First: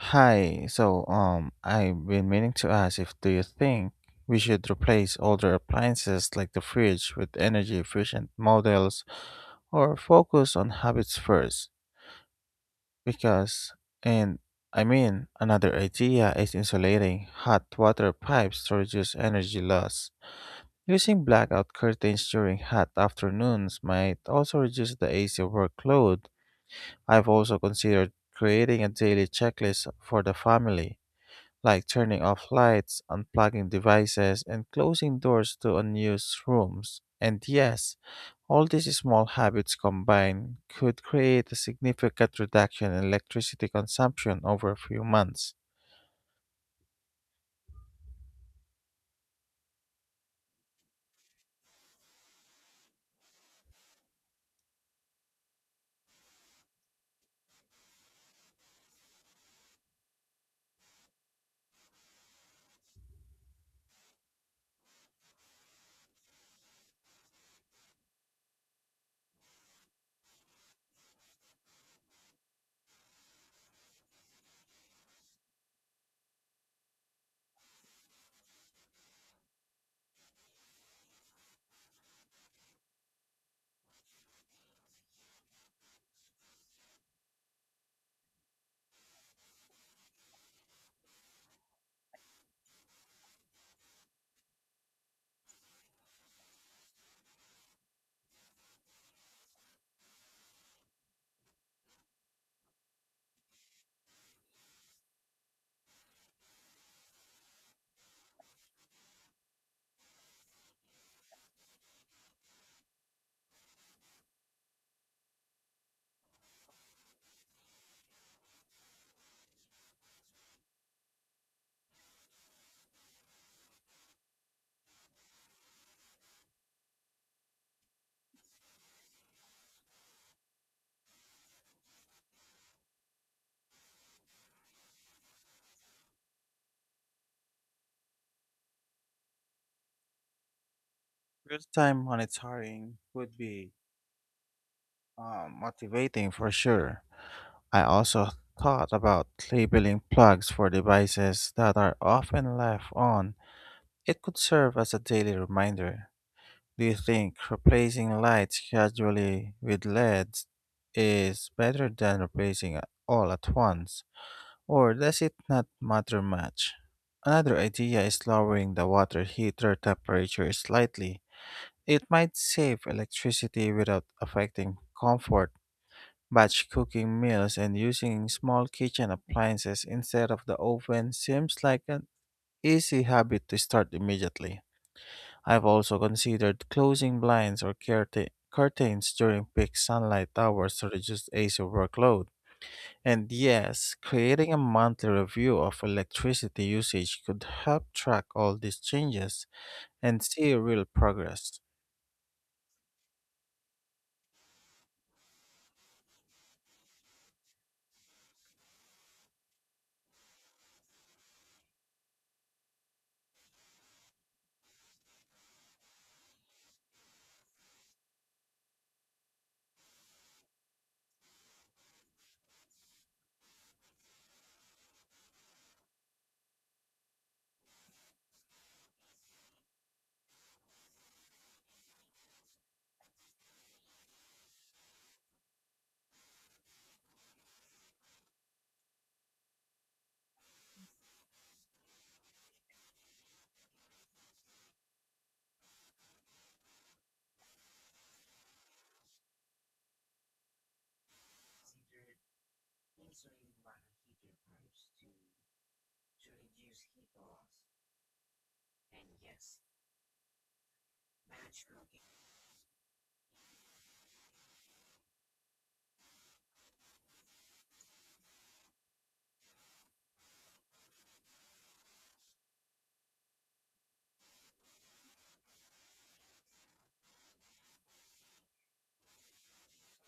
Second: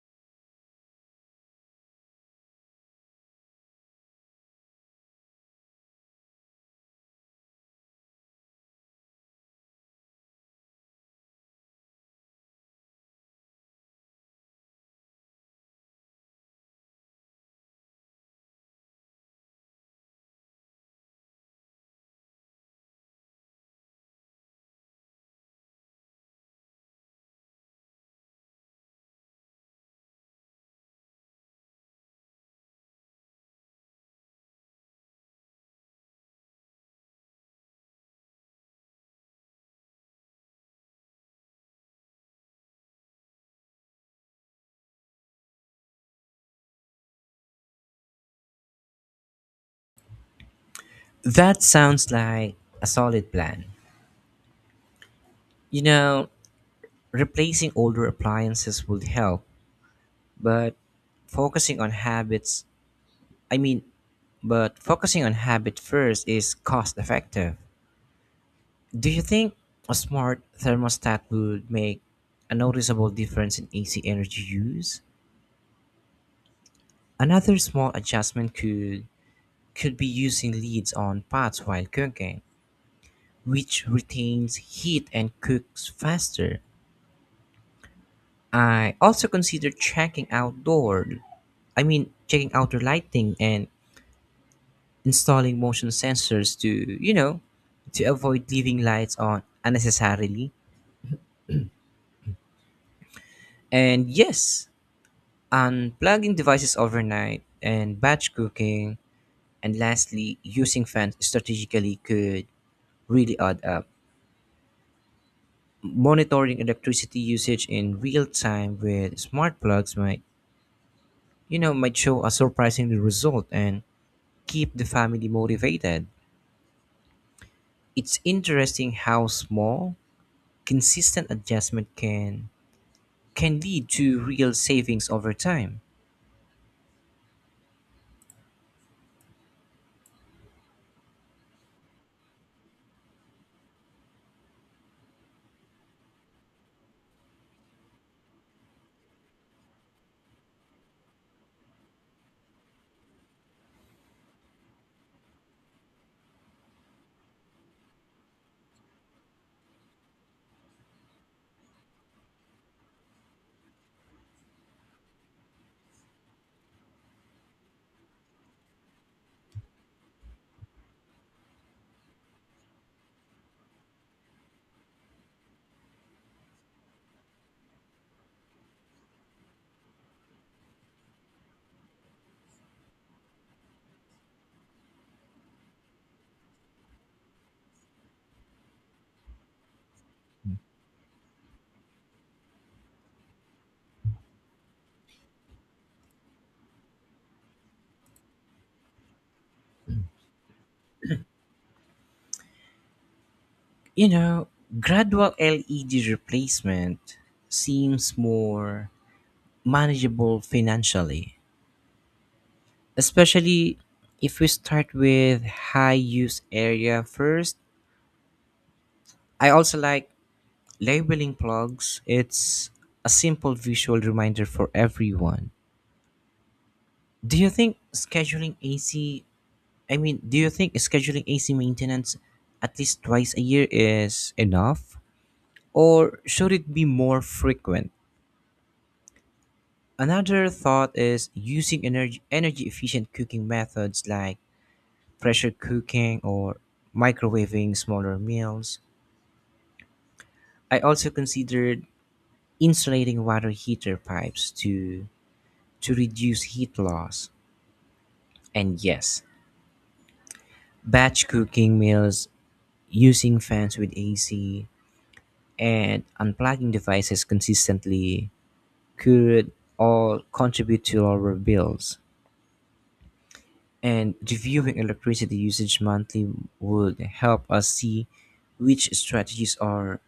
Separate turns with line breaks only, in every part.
Hi, so I've been meaning to ask if do you think we should replace older appliances like the fridge with energy efficient models or focus on habits first? Because, and, I mean, another idea is insulating hot water pipes to reduce energy loss. Using blackout curtains during hot afternoons might also reduce the AC workload. I've also considered creating a daily checklist for the family, like turning off lights, unplugging devices, and closing doors to unused rooms. And yes, all these small habits combined could create a significant reduction in electricity consumption over a few months.
That sounds like a solid plan. You know, replacing older appliances would help, but focusing on habits, I mean, but focusing on habit first is cost effective. Do you think a smart thermostat would make a noticeable difference in AC energy use? Another small adjustment could be using lids on pots while cooking, which retains heat and cooks faster. I also considered checking outdoor lighting and installing motion sensors to avoid leaving lights on unnecessarily. And yes, unplugging devices overnight and batch cooking. And lastly, using fans strategically could really add up. Monitoring electricity usage in real time with smart plugs might show a surprisingly result and keep the family motivated. It's interesting how small, consistent adjustment can lead to real savings over time.
Real time monitoring would be motivating for sure. I also thought about labeling plugs for devices that are often left on. It could serve as a daily reminder. Do you think replacing lights gradually with LEDs is better than replacing all at once, or does it not matter much? Another idea is lowering the water heater temperature slightly. It might save electricity without affecting comfort. Batch cooking meals and using small kitchen appliances instead of the oven seems like an easy habit to start immediately. I've also considered closing blinds or curtains during peak sunlight hours to reduce AC workload. And yes, creating a monthly review of electricity usage could help track all these changes and see real progress.
You know, gradual LED replacement seems more manageable financially, especially if we start with high use area first. I also like labeling plugs. It's a simple visual reminder for everyone. Do you think scheduling AC, I mean, do you think scheduling AC maintenance at least twice a year is enough? Or should it be more frequent? Another thought is using energy efficient cooking methods like pressure cooking or microwaving smaller meals. I also considered insulating water heater pipes to reduce heat loss. And yes, batch cooking meals using fans with AC and unplugging devices consistently could all contribute to lower bills. And reviewing electricity usage monthly would help us see which strategies are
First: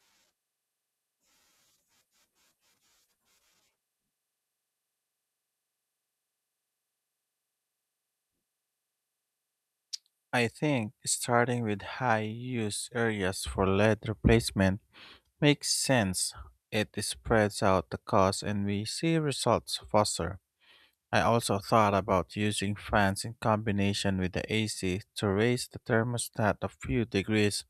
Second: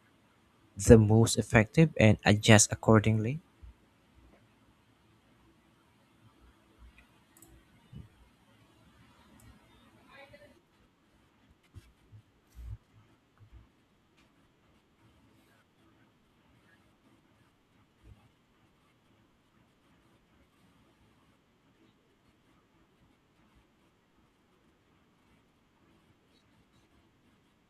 the most effective and adjust accordingly.
I think starting with high use areas for lead replacement makes sense. It spreads out the cost and we see results faster. I also thought about using fans in combination with the AC to raise the thermostat a few degrees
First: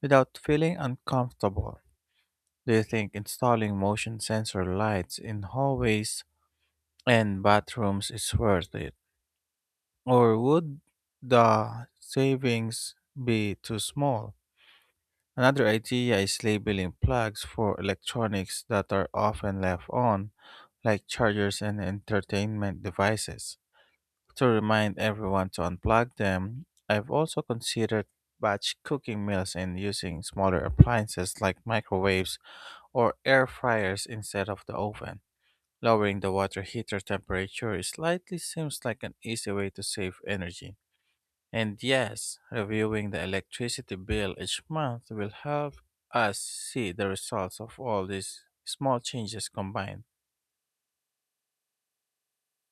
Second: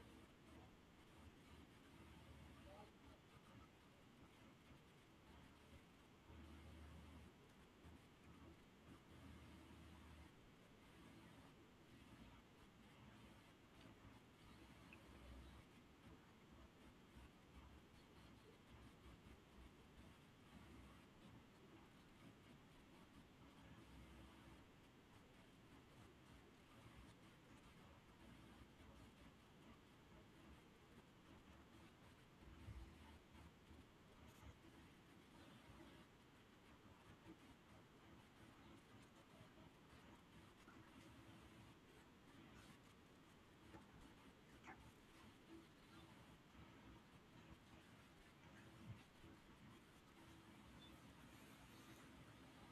without feeling uncomfortable. Do you think installing motion sensor lights in hallways and bathrooms is worth it? Or would the savings be too small? Another idea is labeling plugs for electronics that are often left on, like chargers and entertainment devices, to remind everyone to unplug them. I've also considered batch cooking meals and using smaller appliances like microwaves or air fryers instead of the oven. Lowering the water heater temperature slightly seems like an easy way to save energy. And yes, reviewing the electricity bill each month will help us see the results of all these small changes combined.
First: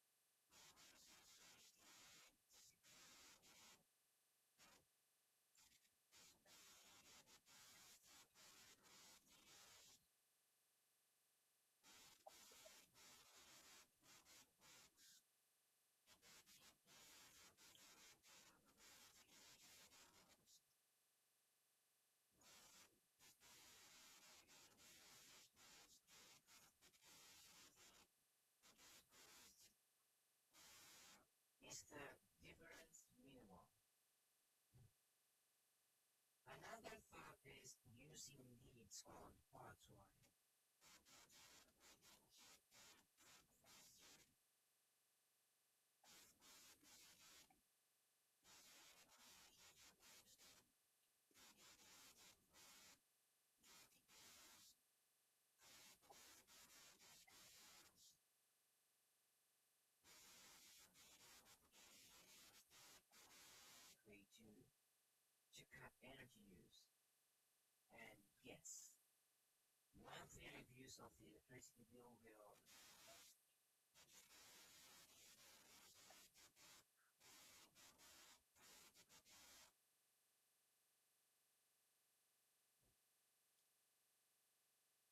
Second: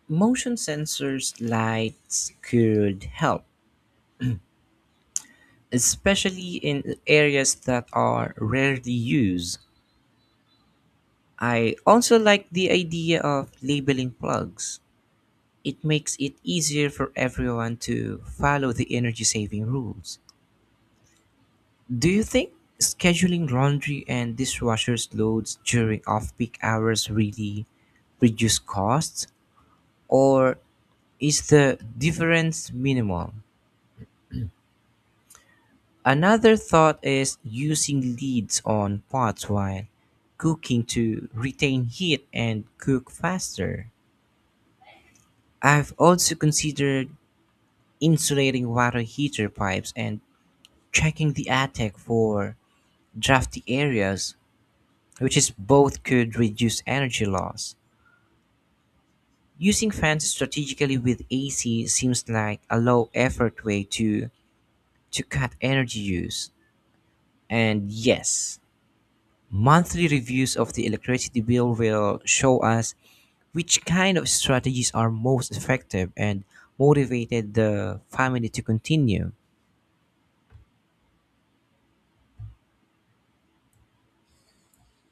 Motion sensors lights could help, especially in areas that are rarely used. I also like the idea of labeling plugs. It makes it easier for everyone to follow the energy saving rules. Do you think scheduling laundry and dishwashers loads during off-peak hours really reduce costs, or is the difference minimal? Another thought is using lids on pots while cooking to retain heat and cook faster. I've also considered insulating water heater pipes and checking the attic for drafty areas, which is both could reduce energy loss. Using fans strategically with AC seems like a low effort way to cut energy use. And yes, monthly reviews of the electricity bill will show us which kind of strategies are most effective and motivated the family to continue.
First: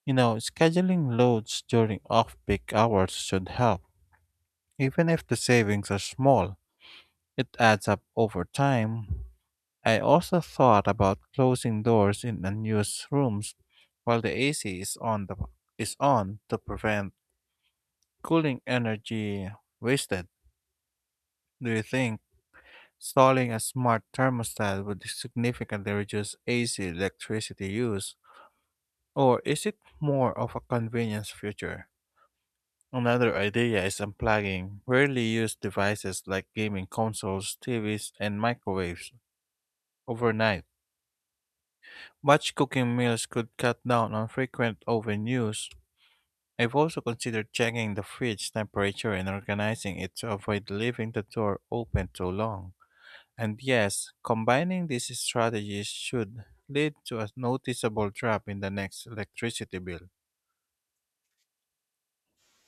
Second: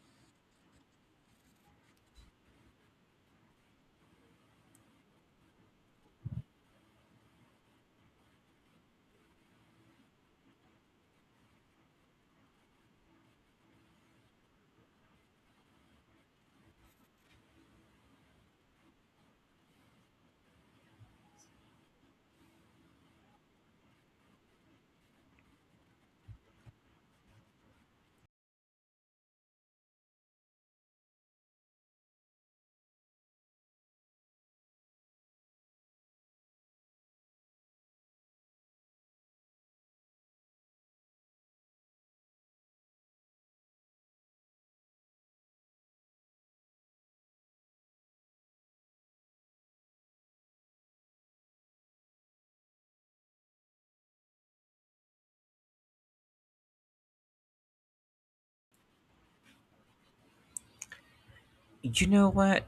You know, scheduling loads during off peak hours should help. Even if the savings are small, it adds up over time. I also thought about closing doors in unused rooms while the AC is on, to prevent cooling energy wasted. Do you think installing a smart thermostat would significantly reduce AC electricity use, or is it more of a convenience feature? Another idea is unplugging rarely used devices like gaming consoles, TVs, and microwaves overnight. Batch cooking meals could cut down on frequent oven use. I've also considered checking the fridge temperature and organizing it to avoid leaving the door open too long. And yes, combining these strategies should lead to a noticeable drop in the next electricity bill.
You know what?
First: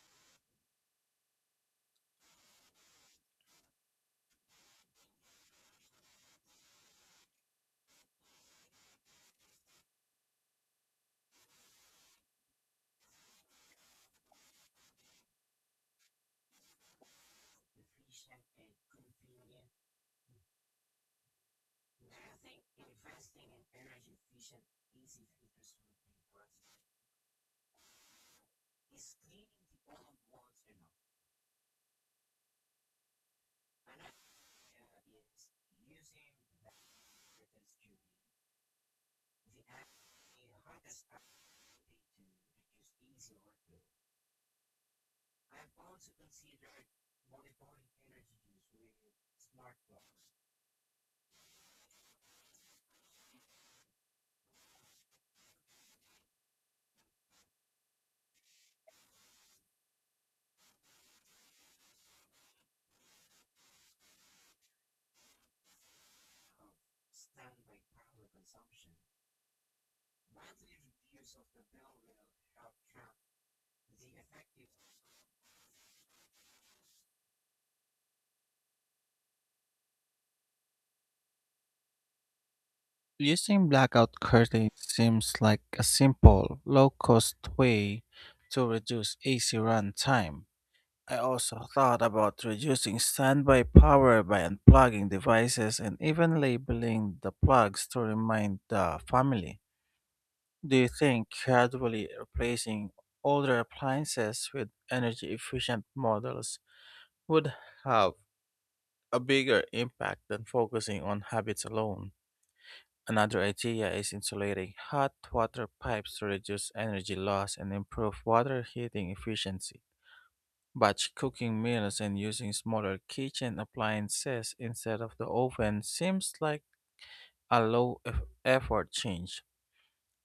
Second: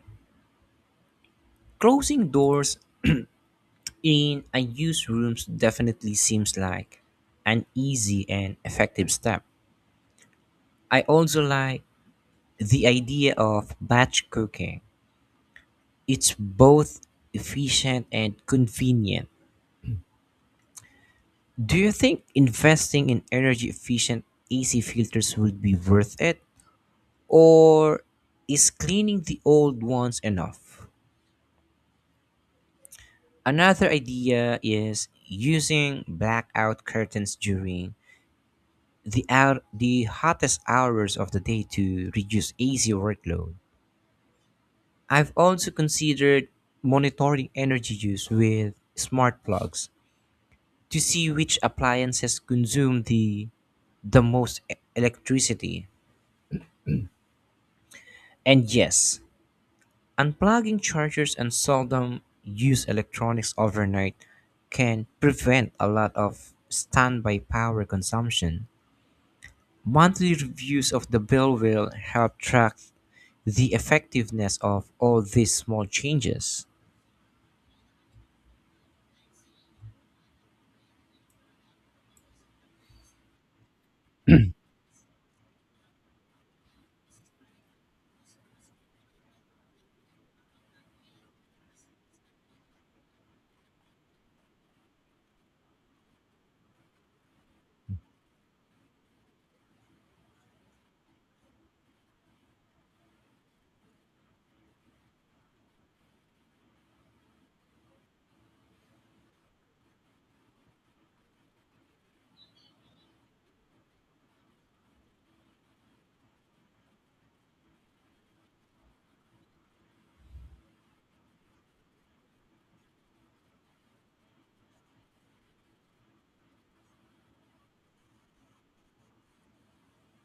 Closing doors in unused rooms definitely seems like an easy and effective step. I also like the idea of batch cooking. It's both efficient and convenient. Do you think investing in energy efficient AC filters would be worth it? Or is cleaning the old ones enough? Another idea is using blackout curtains during the hottest hours of the day to reduce AC workload. I've also considered monitoring energy use with smart plugs to see which appliances consume the most electricity. And yes, unplugging chargers and seldom use electronics overnight can prevent a lot of standby power consumption. Monthly reviews of the bill will help track the effectiveness of all these small changes.
Using blackout curtains seems like a simple, low cost way to reduce AC run time. I also thought about reducing standby power by unplugging devices and even labeling the plugs to remind the family. Do you think gradually replacing older appliances with energy efficient models would have a bigger impact than focusing on habits alone? Another idea is insulating hot water pipes to reduce energy loss and improve water heating efficiency. Batch cooking meals and using smaller kitchen appliances instead of the oven seems like a low effort change.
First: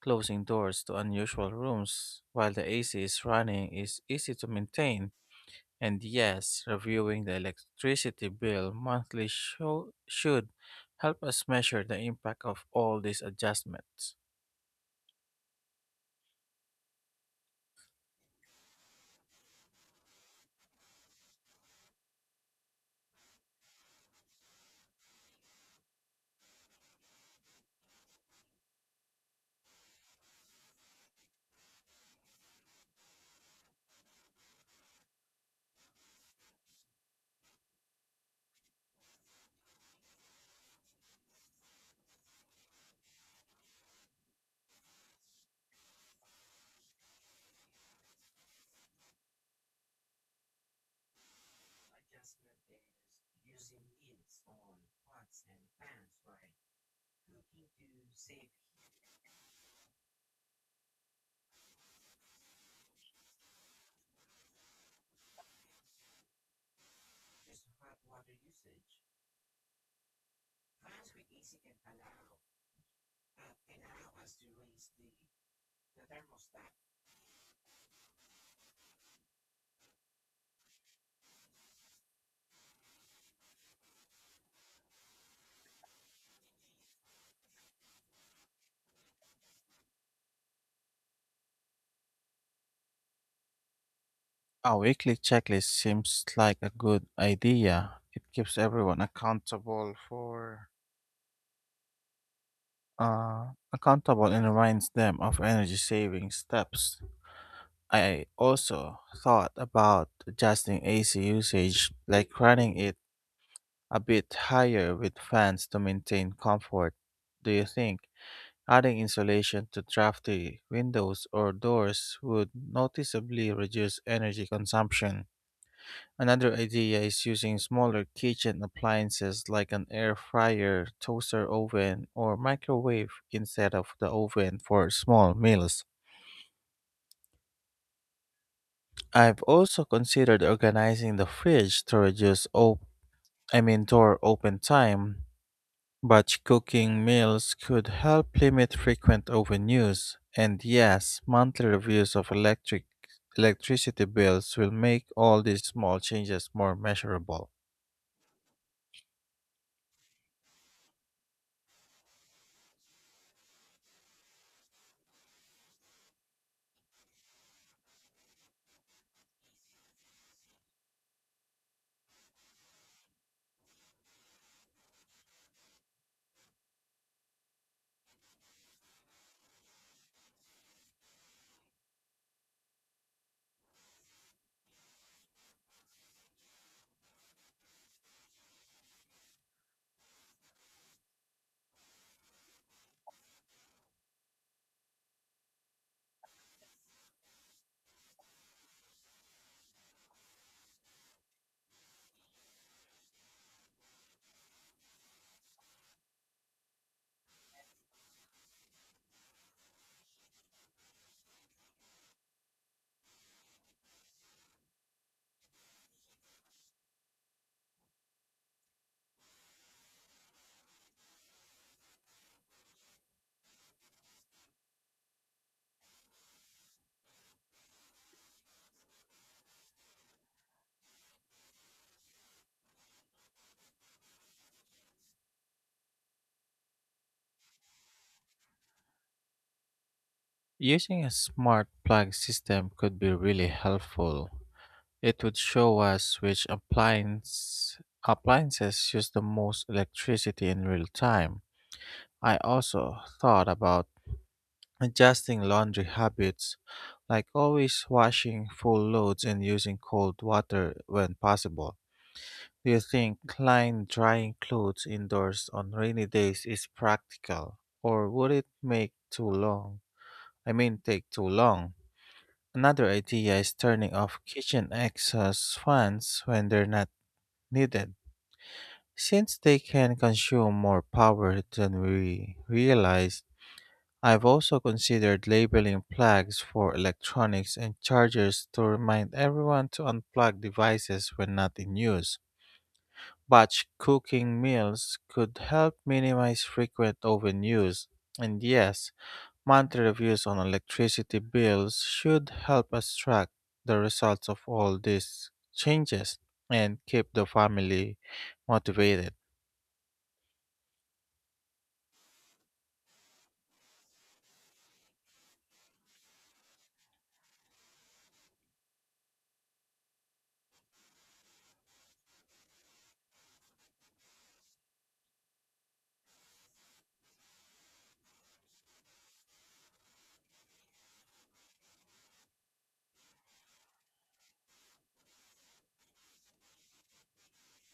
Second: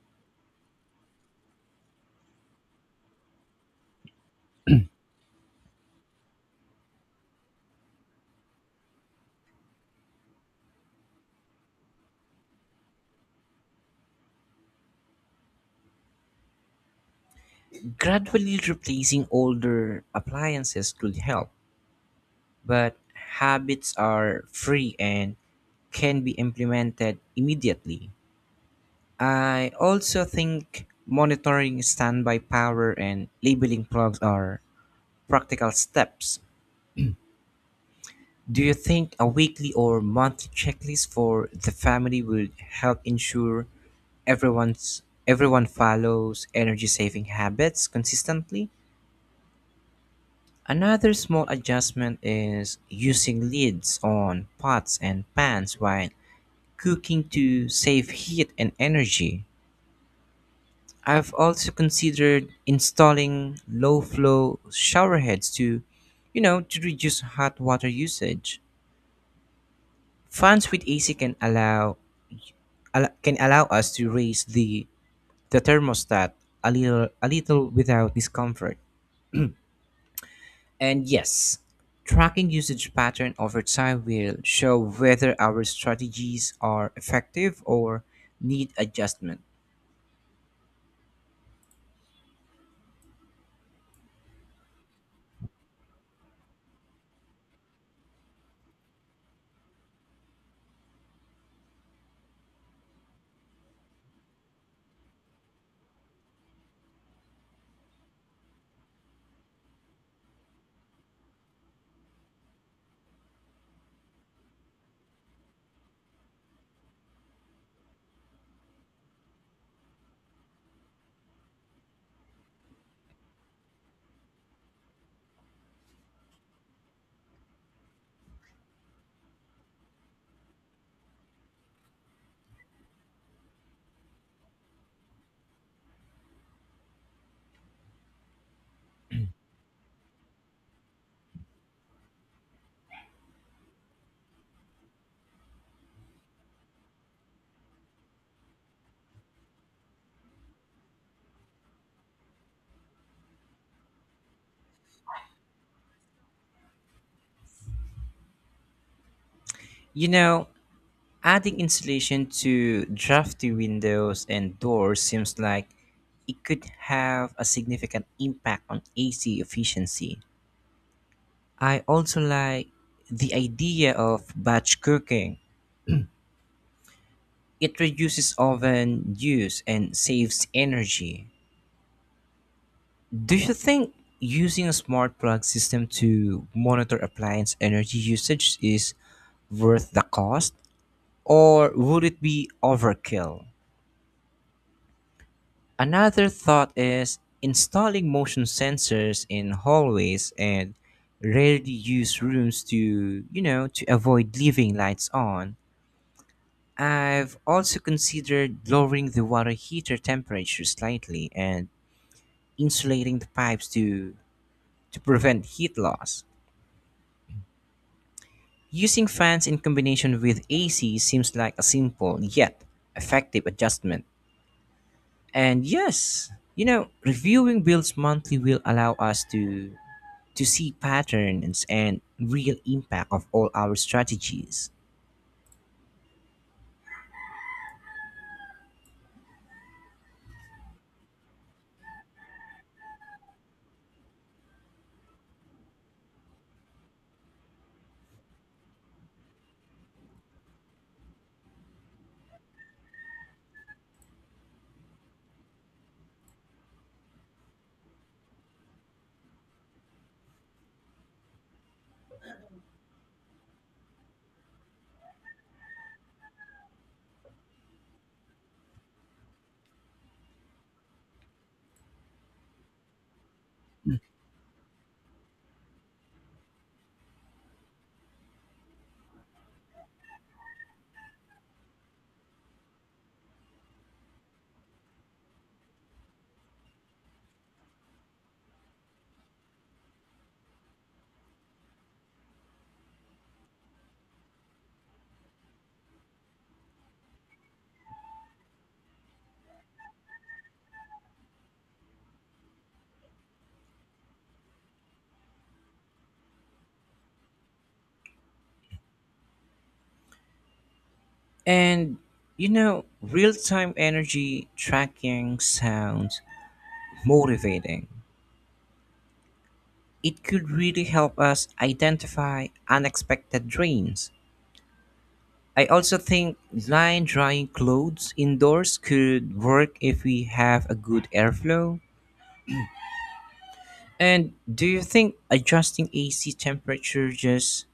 Closing doors to unusual rooms while the AC is running is easy to maintain. And yes, reviewing the electricity bill monthly show, should help us measure the impact of all these adjustments.
Gradually replacing older appliances could help, but habits are free and can be implemented immediately. I also think monitoring standby power and labeling plugs are practical steps. Do you think a weekly or monthly checklist for the family would help ensure everyone follows energy saving habits consistently? Another small adjustment is using lids on pots and pans while cooking to save heat and energy. I've also considered installing low flow showerheads to reduce hot water usage. Fans with AC can allow us to raise the thermostat a little without discomfort. And yes, tracking usage pattern over time will show whether our strategies are effective or need adjustment.
A weekly checklist seems like a good idea. It keeps everyone uh accountable and reminds them of energy saving steps. I also thought about adjusting AC usage, like running it a bit higher with fans to maintain comfort. Do you think adding insulation to drafty windows or doors would noticeably reduce energy consumption? Another idea is using smaller kitchen appliances like an air fryer, toaster oven, or microwave instead of the oven for small meals. I've also considered organizing the fridge to reduce I mean, door open time. Batch cooking meals could help limit frequent oven use. And yes, monthly reviews of electricity bills will make all these small changes more measurable.
You know, adding insulation to drafty windows and doors seems like it could have a significant impact on AC efficiency. I also like the idea of batch cooking. It reduces oven use and saves energy. Do you think using a smart plug system to monitor appliance energy usage is worth the cost, or would it be overkill? Another thought is installing motion sensors in hallways and rarely used rooms to avoid leaving lights on. I've also considered lowering the water heater temperature slightly and insulating the pipes to prevent heat loss. Using fans in combination with AC seems like a simple yet effective adjustment. And yes, you know, reviewing bills monthly will allow us to see patterns and real impact of all our strategies.
Using a smart plug system could be really helpful. It would show us which appliances use the most electricity in real time. I also thought about adjusting laundry habits, like always washing full loads and using cold water when possible. Do you think line drying clothes indoors on rainy days is practical, or would it make too long? I mean, take too long? Another idea is turning off kitchen exhaust fans when they're not needed, since they can consume more power than we realize. I've also considered labeling plugs for electronics and chargers to remind everyone to unplug devices when not in use. Batch cooking meals could help minimize frequent oven use. And yes, monthly reviews on electricity bills should help us track the results of all these changes and keep the family motivated.
And you know, real-time energy tracking sounds motivating. It could really help us identify unexpected drains. I also think line drying clothes indoors could work if we have a good airflow. And do you think adjusting AC temperature just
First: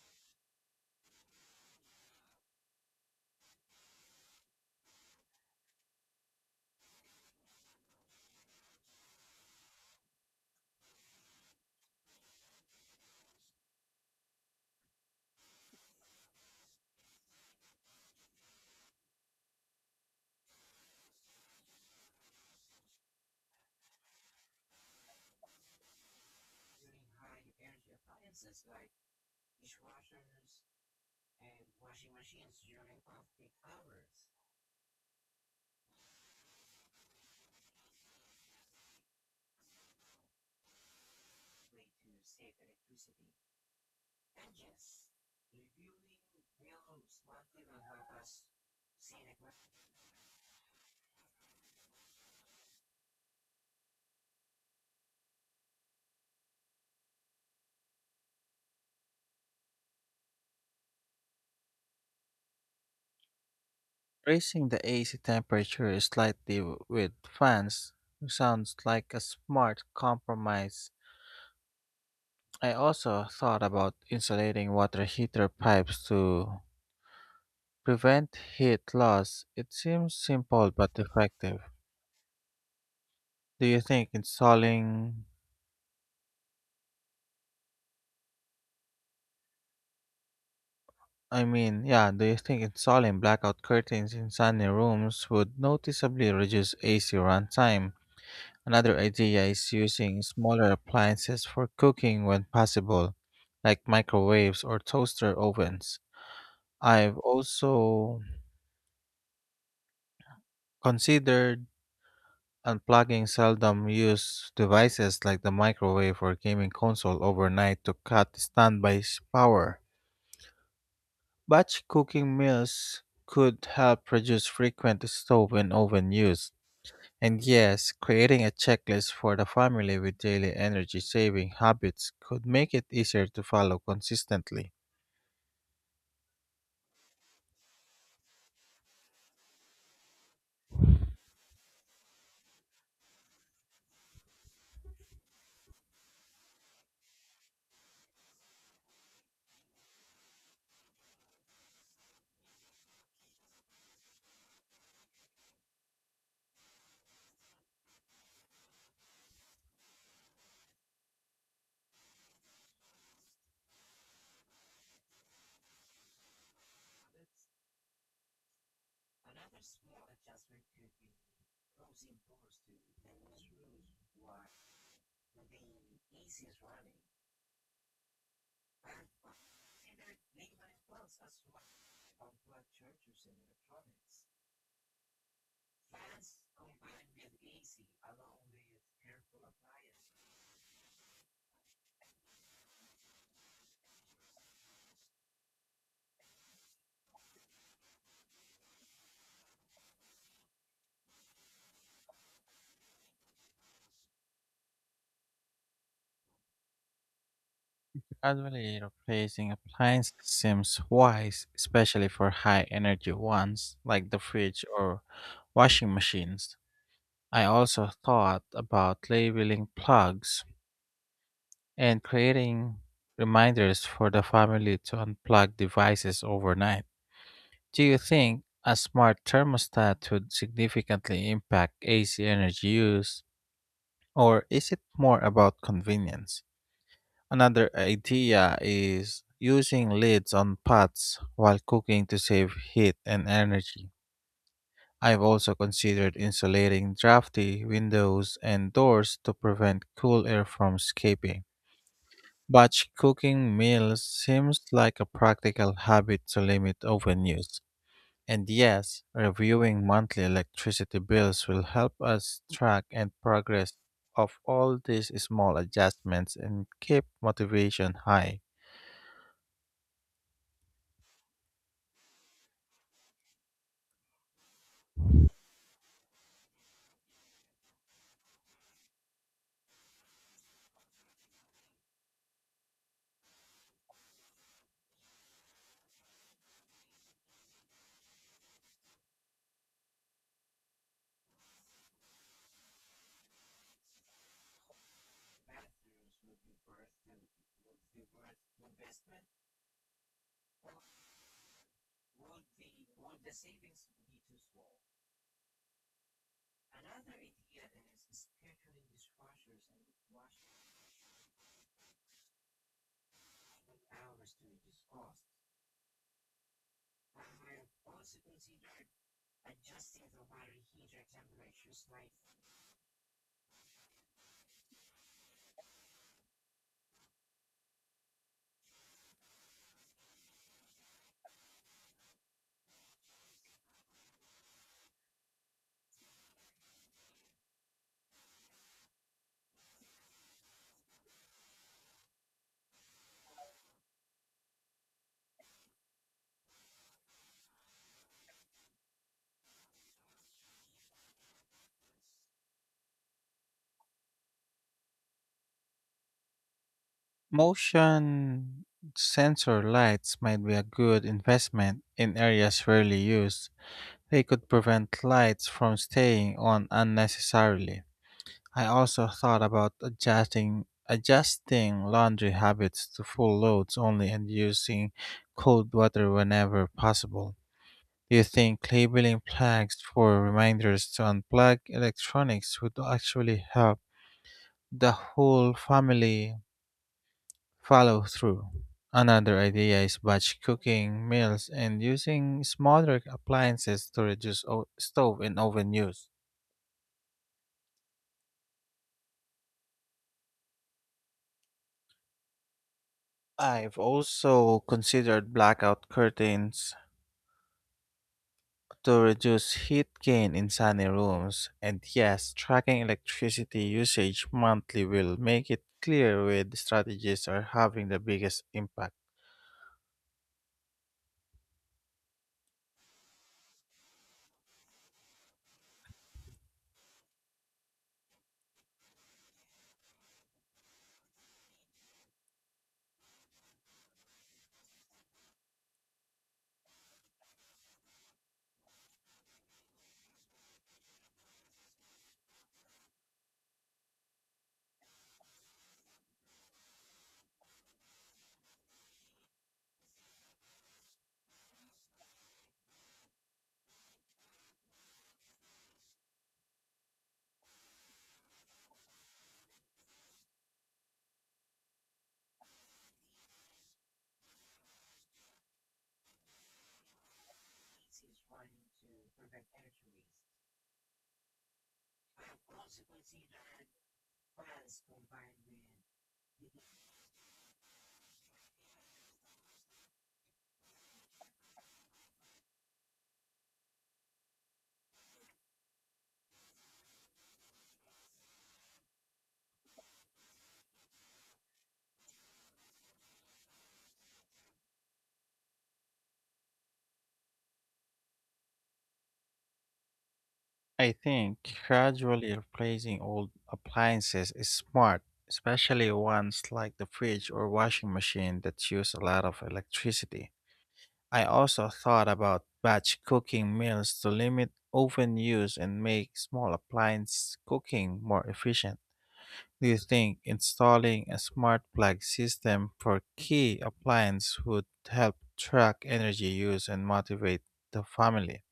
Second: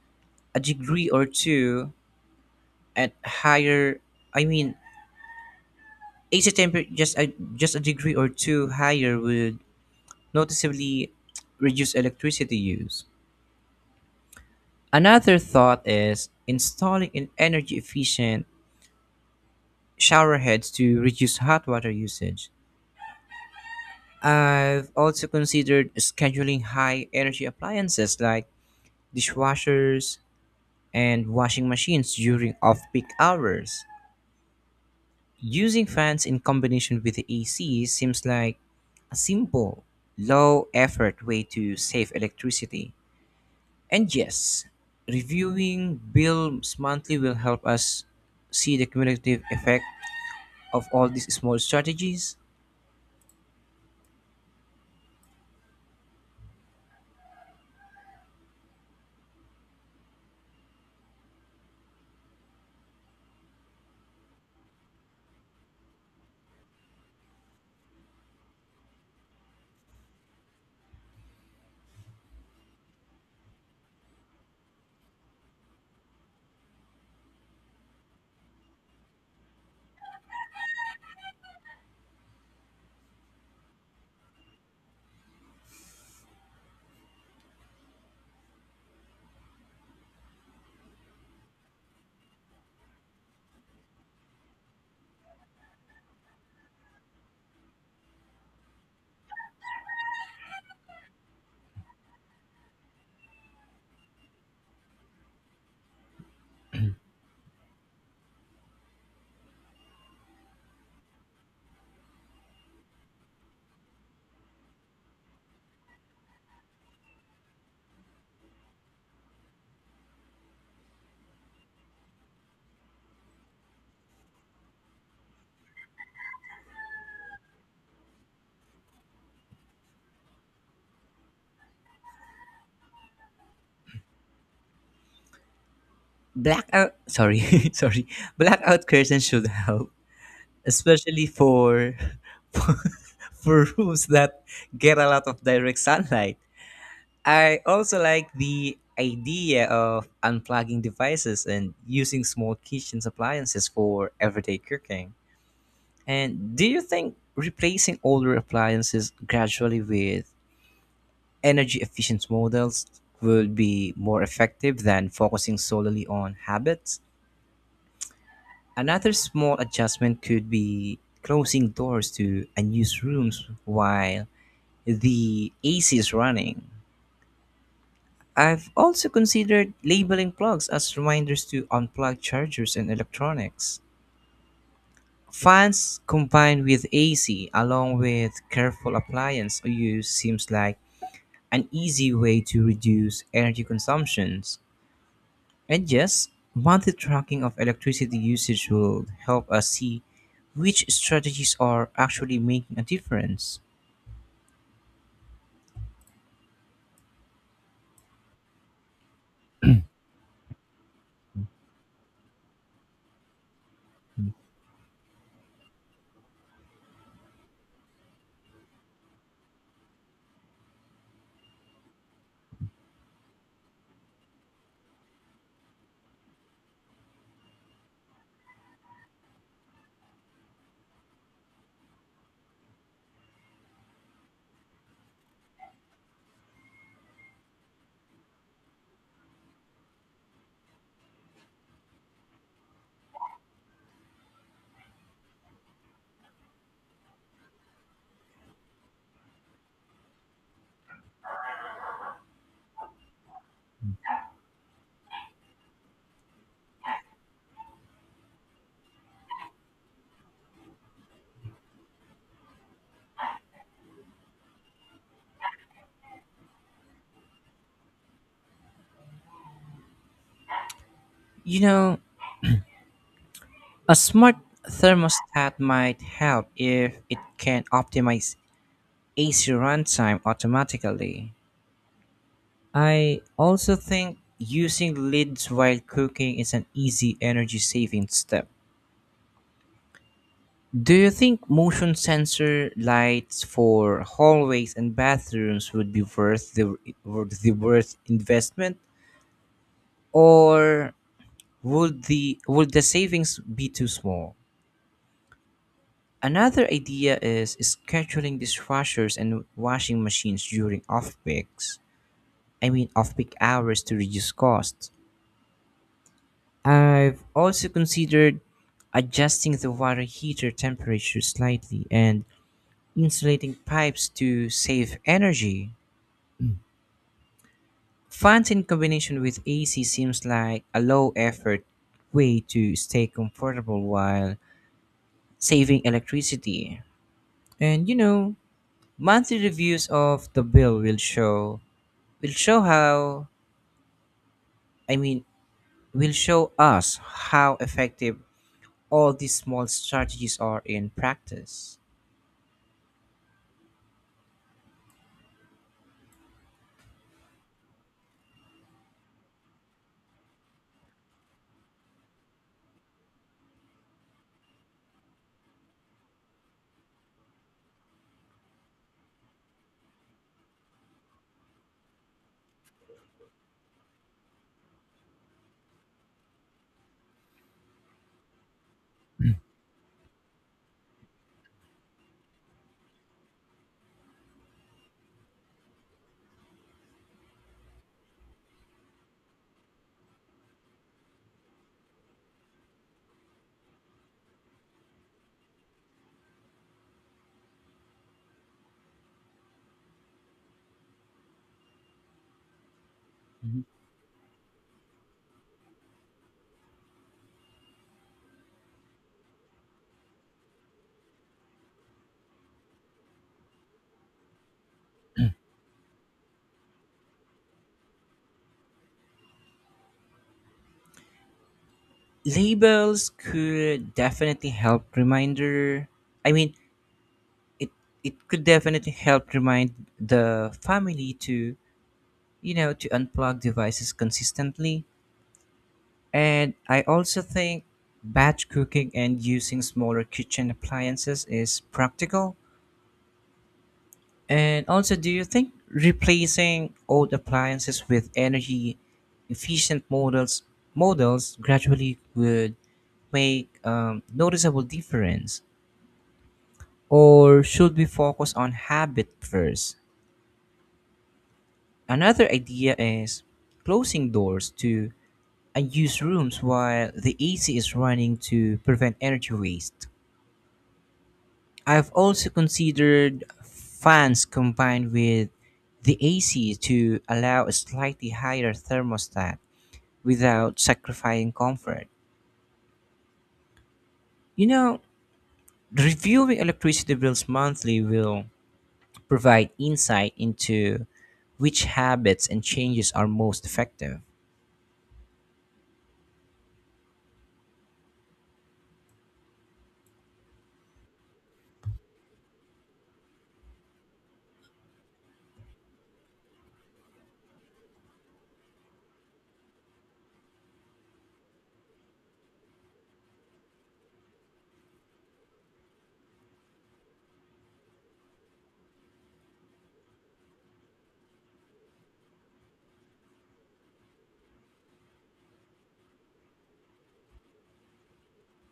a degree or two at higher, I mean, AC temper, just a degree or two higher would noticeably reduce electricity use. Another thought is installing an energy efficient shower heads to reduce hot water usage. I've also considered scheduling high energy appliances like dishwashers and washing machines during off peak hours. Using fans in combination with the AC seems like a simple, low effort way to save electricity. And yes, reviewing bills monthly will help us see the cumulative effect of all these small strategies.
Raising the AC temperature slightly with fans sounds like a smart compromise. I also thought about insulating water heater pipes to prevent heat loss. It seems simple but effective. Do you think installing I mean, yeah, do you think installing blackout curtains in sunny rooms would noticeably reduce AC runtime? Another idea is using smaller appliances for cooking when possible, like microwaves or toaster ovens. I've also considered unplugging seldom used devices like the microwave or gaming console overnight to cut standby power. Batch cooking meals could help reduce frequent stove and oven use. And yes, creating a checklist for the family with daily energy saving habits could make it easier to follow consistently.
Blackout, sorry, sorry, blackout curtains should help, especially for, for for rooms that get a lot of direct sunlight. I also like the idea of unplugging devices and using small kitchen appliances for everyday cooking. And do you think replacing older appliances gradually with energy efficient models will be more effective than focusing solely on habits? Another small adjustment could be closing doors to unused rooms while the AC is running. I've also considered labeling plugs as reminders to unplug chargers and electronics. Fans combined with AC along with careful appliance use seems like an easy way to reduce energy consumptions. And yes, monthly tracking of electricity usage will help us see which strategies are actually making a difference.
Gradually replacing appliances seems wise, especially for high energy ones like the fridge or washing machines. I also thought about labeling plugs and creating reminders for the family to unplug devices overnight. Do you think a smart thermostat would significantly impact AC energy use, or is it more about convenience? Another idea is using lids on pots while cooking to save heat and energy. I've also considered insulating drafty windows and doors to prevent cool air from escaping. Batch cooking meals seems like a practical habit to limit oven use. And yes, reviewing monthly electricity bills will help us track and progress of all these small adjustments and keep motivation high.
You know, a smart thermostat might help if it can optimize AC runtime automatically. I also think using lids while cooking is an easy energy saving step. Do you think motion sensor lights for hallways and bathrooms would be worth the worth the worth investment, or would the savings be too small? Another idea is scheduling dishwashers and washing machines during off peaks, I mean, off peak hours to reduce costs. I've also considered adjusting the water heater temperature slightly and insulating pipes to save energy. Fans in combination with AC seems like a low effort way to stay comfortable while saving electricity. And you know, monthly reviews of the bill will show will show how, I mean, will show us how effective all these small strategies are in practice.
Motion sensor lights might be a good investment in areas rarely used. They could prevent lights from staying on unnecessarily. I also thought about adjusting laundry habits to full loads only and using cold water whenever possible. Do you think labeling flags for reminders to unplug electronics would actually help the whole family follow through? Another idea is batch cooking meals and using smaller appliances to reduce stove and oven use.
Mhm.
I've also considered blackout curtains to reduce heat gain in sunny rooms, and yes, tracking electricity usage monthly will make it clear where the strategies are having the biggest impact.
Labels could definitely help reminder, I mean, it it could definitely help remind the family to unplug devices consistently. And I also think batch cooking and using smaller kitchen appliances is practical. And also, do you think replacing old appliances with energy efficient models gradually would make noticeable difference, or should we focus on habit first? Another idea is closing doors to and use rooms while the AC is running to prevent energy waste. I've also considered fans combined with the AC to allow a slightly higher thermostat without sacrificing comfort. You know, reviewing electricity bills monthly will provide insight into which habits and changes are most effective.
I think gradually replacing old appliances is smart, especially ones like the fridge or washing machine that use a lot of electricity. I also thought about batch cooking meals to limit oven use and make small appliance cooking more efficient. Do you think installing a smart plug system for key appliances would help track energy use and motivate the family?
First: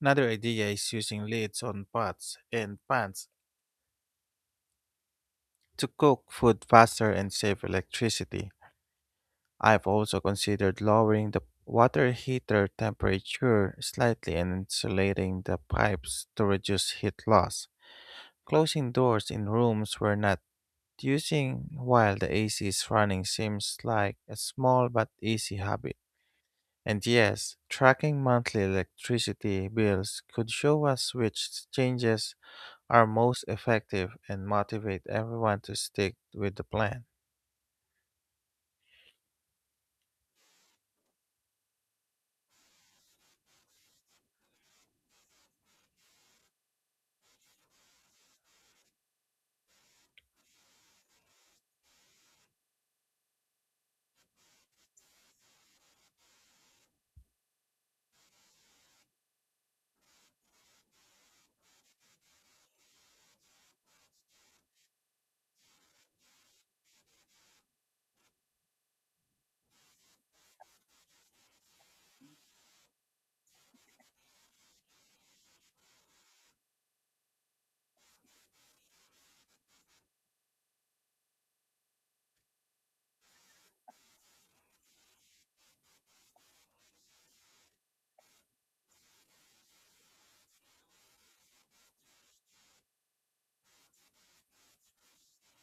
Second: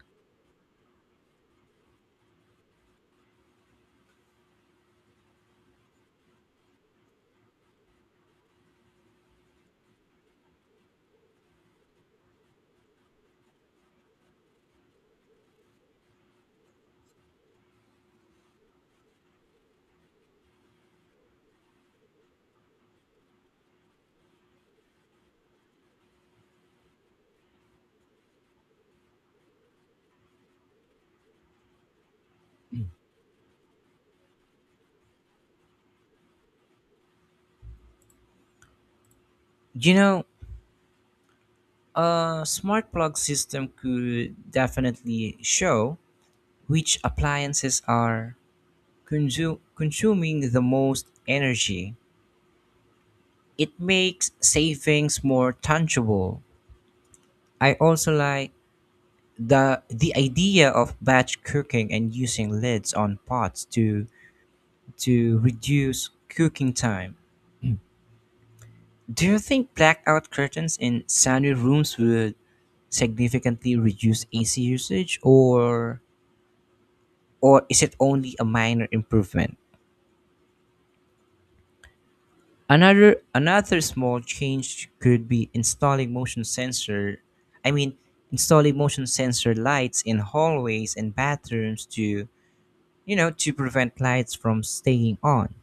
Another idea is using lids on pots and pans to cook food faster and save electricity. I've also considered lowering the water heater temperature slightly and insulating the pipes to reduce heat loss. Closing doors in rooms where not Using while the AC is running seems like a small but easy habit. And yes, tracking monthly electricity bills could show us which changes are most effective and motivate everyone to stick with the plan.
You know, a smart plug system could definitely show which appliances are consuming the most energy. It makes savings more tangible. I also like the idea of batch cooking and using lids on pots to reduce cooking time. Do you think blackout curtains in sunny rooms would significantly reduce AC usage, or is it only a minor improvement? Another small change could be installing motion sensor, I mean, installing motion sensor lights in hallways and bathrooms to you know to prevent lights from staying on.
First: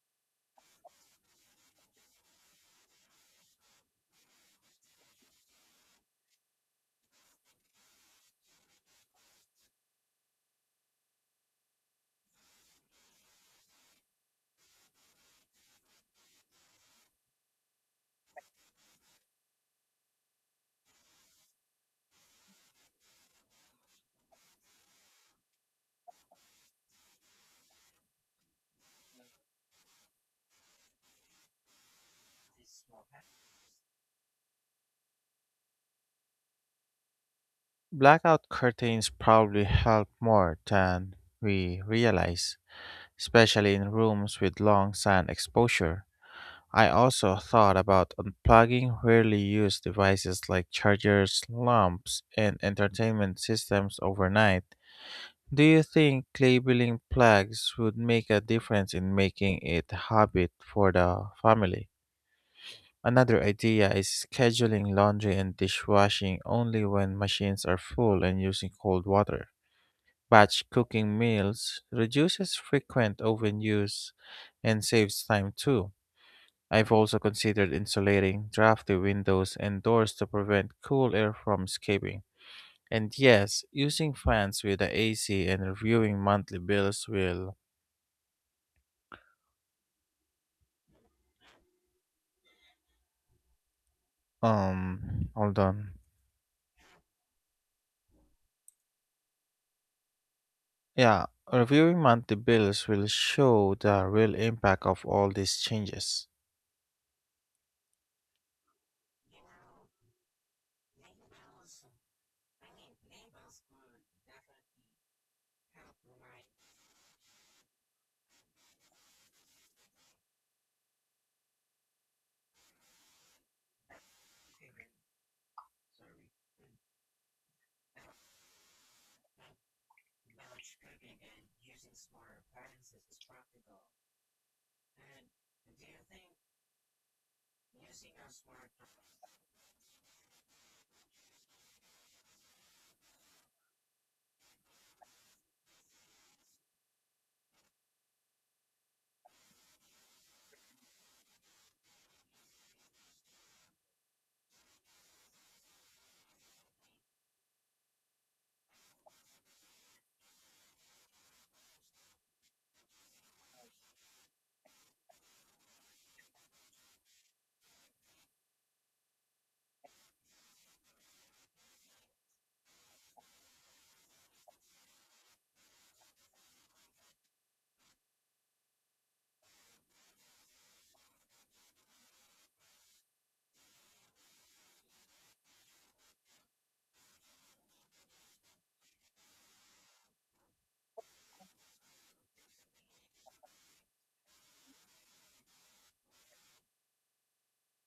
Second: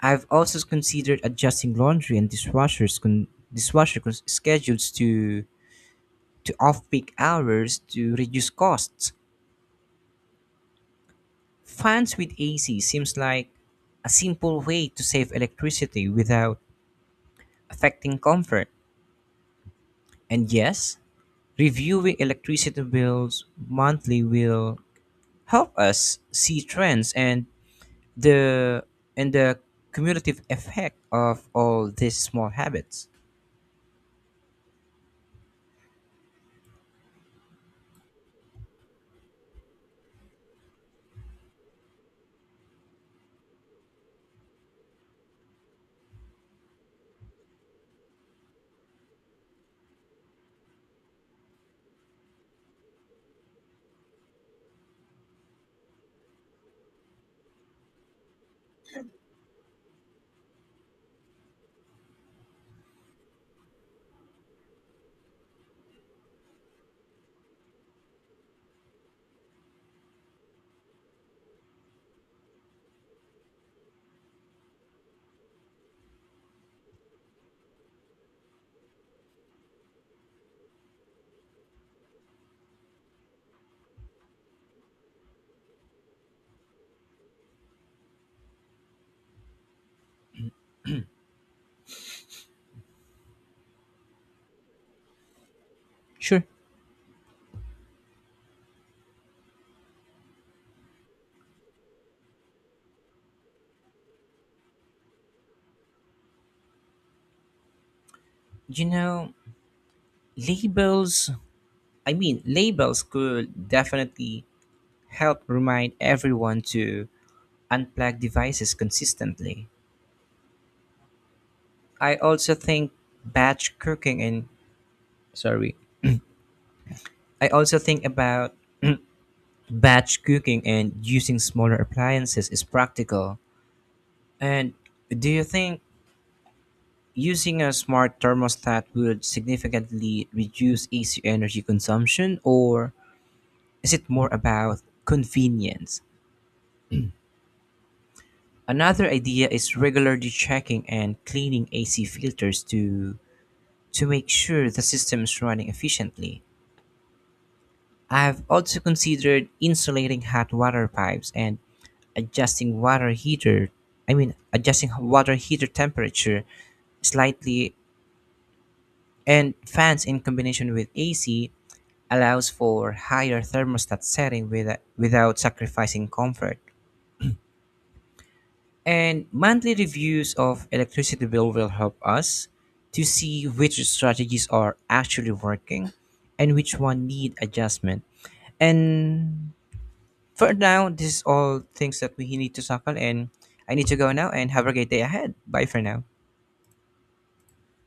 I've also considered adjusting laundry and dishwasher schedules to off-peak hours to reduce costs. Fans with AC seems like a simple way to save electricity without affecting comfort. And yes, reviewing electricity bills monthly will help us see trends and the the cumulative effect of all these small habits.
Blackout curtains probably help more than we realize, especially in rooms with long sun exposure. I also thought about unplugging rarely used devices like chargers, lamps, and entertainment systems overnight. Do you think labeling plugs would make a difference in making it a habit for the family? Another idea is scheduling laundry and dishwashing only when machines are full and using cold water. Batch cooking meals reduces frequent oven use and saves time too. I've also considered insulating drafty windows and doors to prevent cool air from escaping. And yes, using fans with the AC and reviewing monthly bills will hold on.
Sure.
Yeah, reviewing monthly bills will show the real impact of all these changes.
You know, labels, I mean, labels could definitely help remind everyone to unplug devices consistently. I also think batch cooking and, sorry, I also think about batch cooking and using smaller appliances is practical. And do you think using a smart thermostat would significantly reduce AC energy consumption, or is it more about convenience? Another idea is regularly checking and cleaning AC filters to make sure the system is running efficiently. I've also considered insulating hot water pipes and adjusting water heater, I mean, adjusting water heater temperature slightly, and fans in combination with AC allows for higher thermostat setting without sacrificing comfort. And monthly reviews of electricity bill will help us to see which strategies are actually working and which one need adjustment. And for now, this is all things that we need to tackle and I need to go now and have a great day ahead. Bye for now.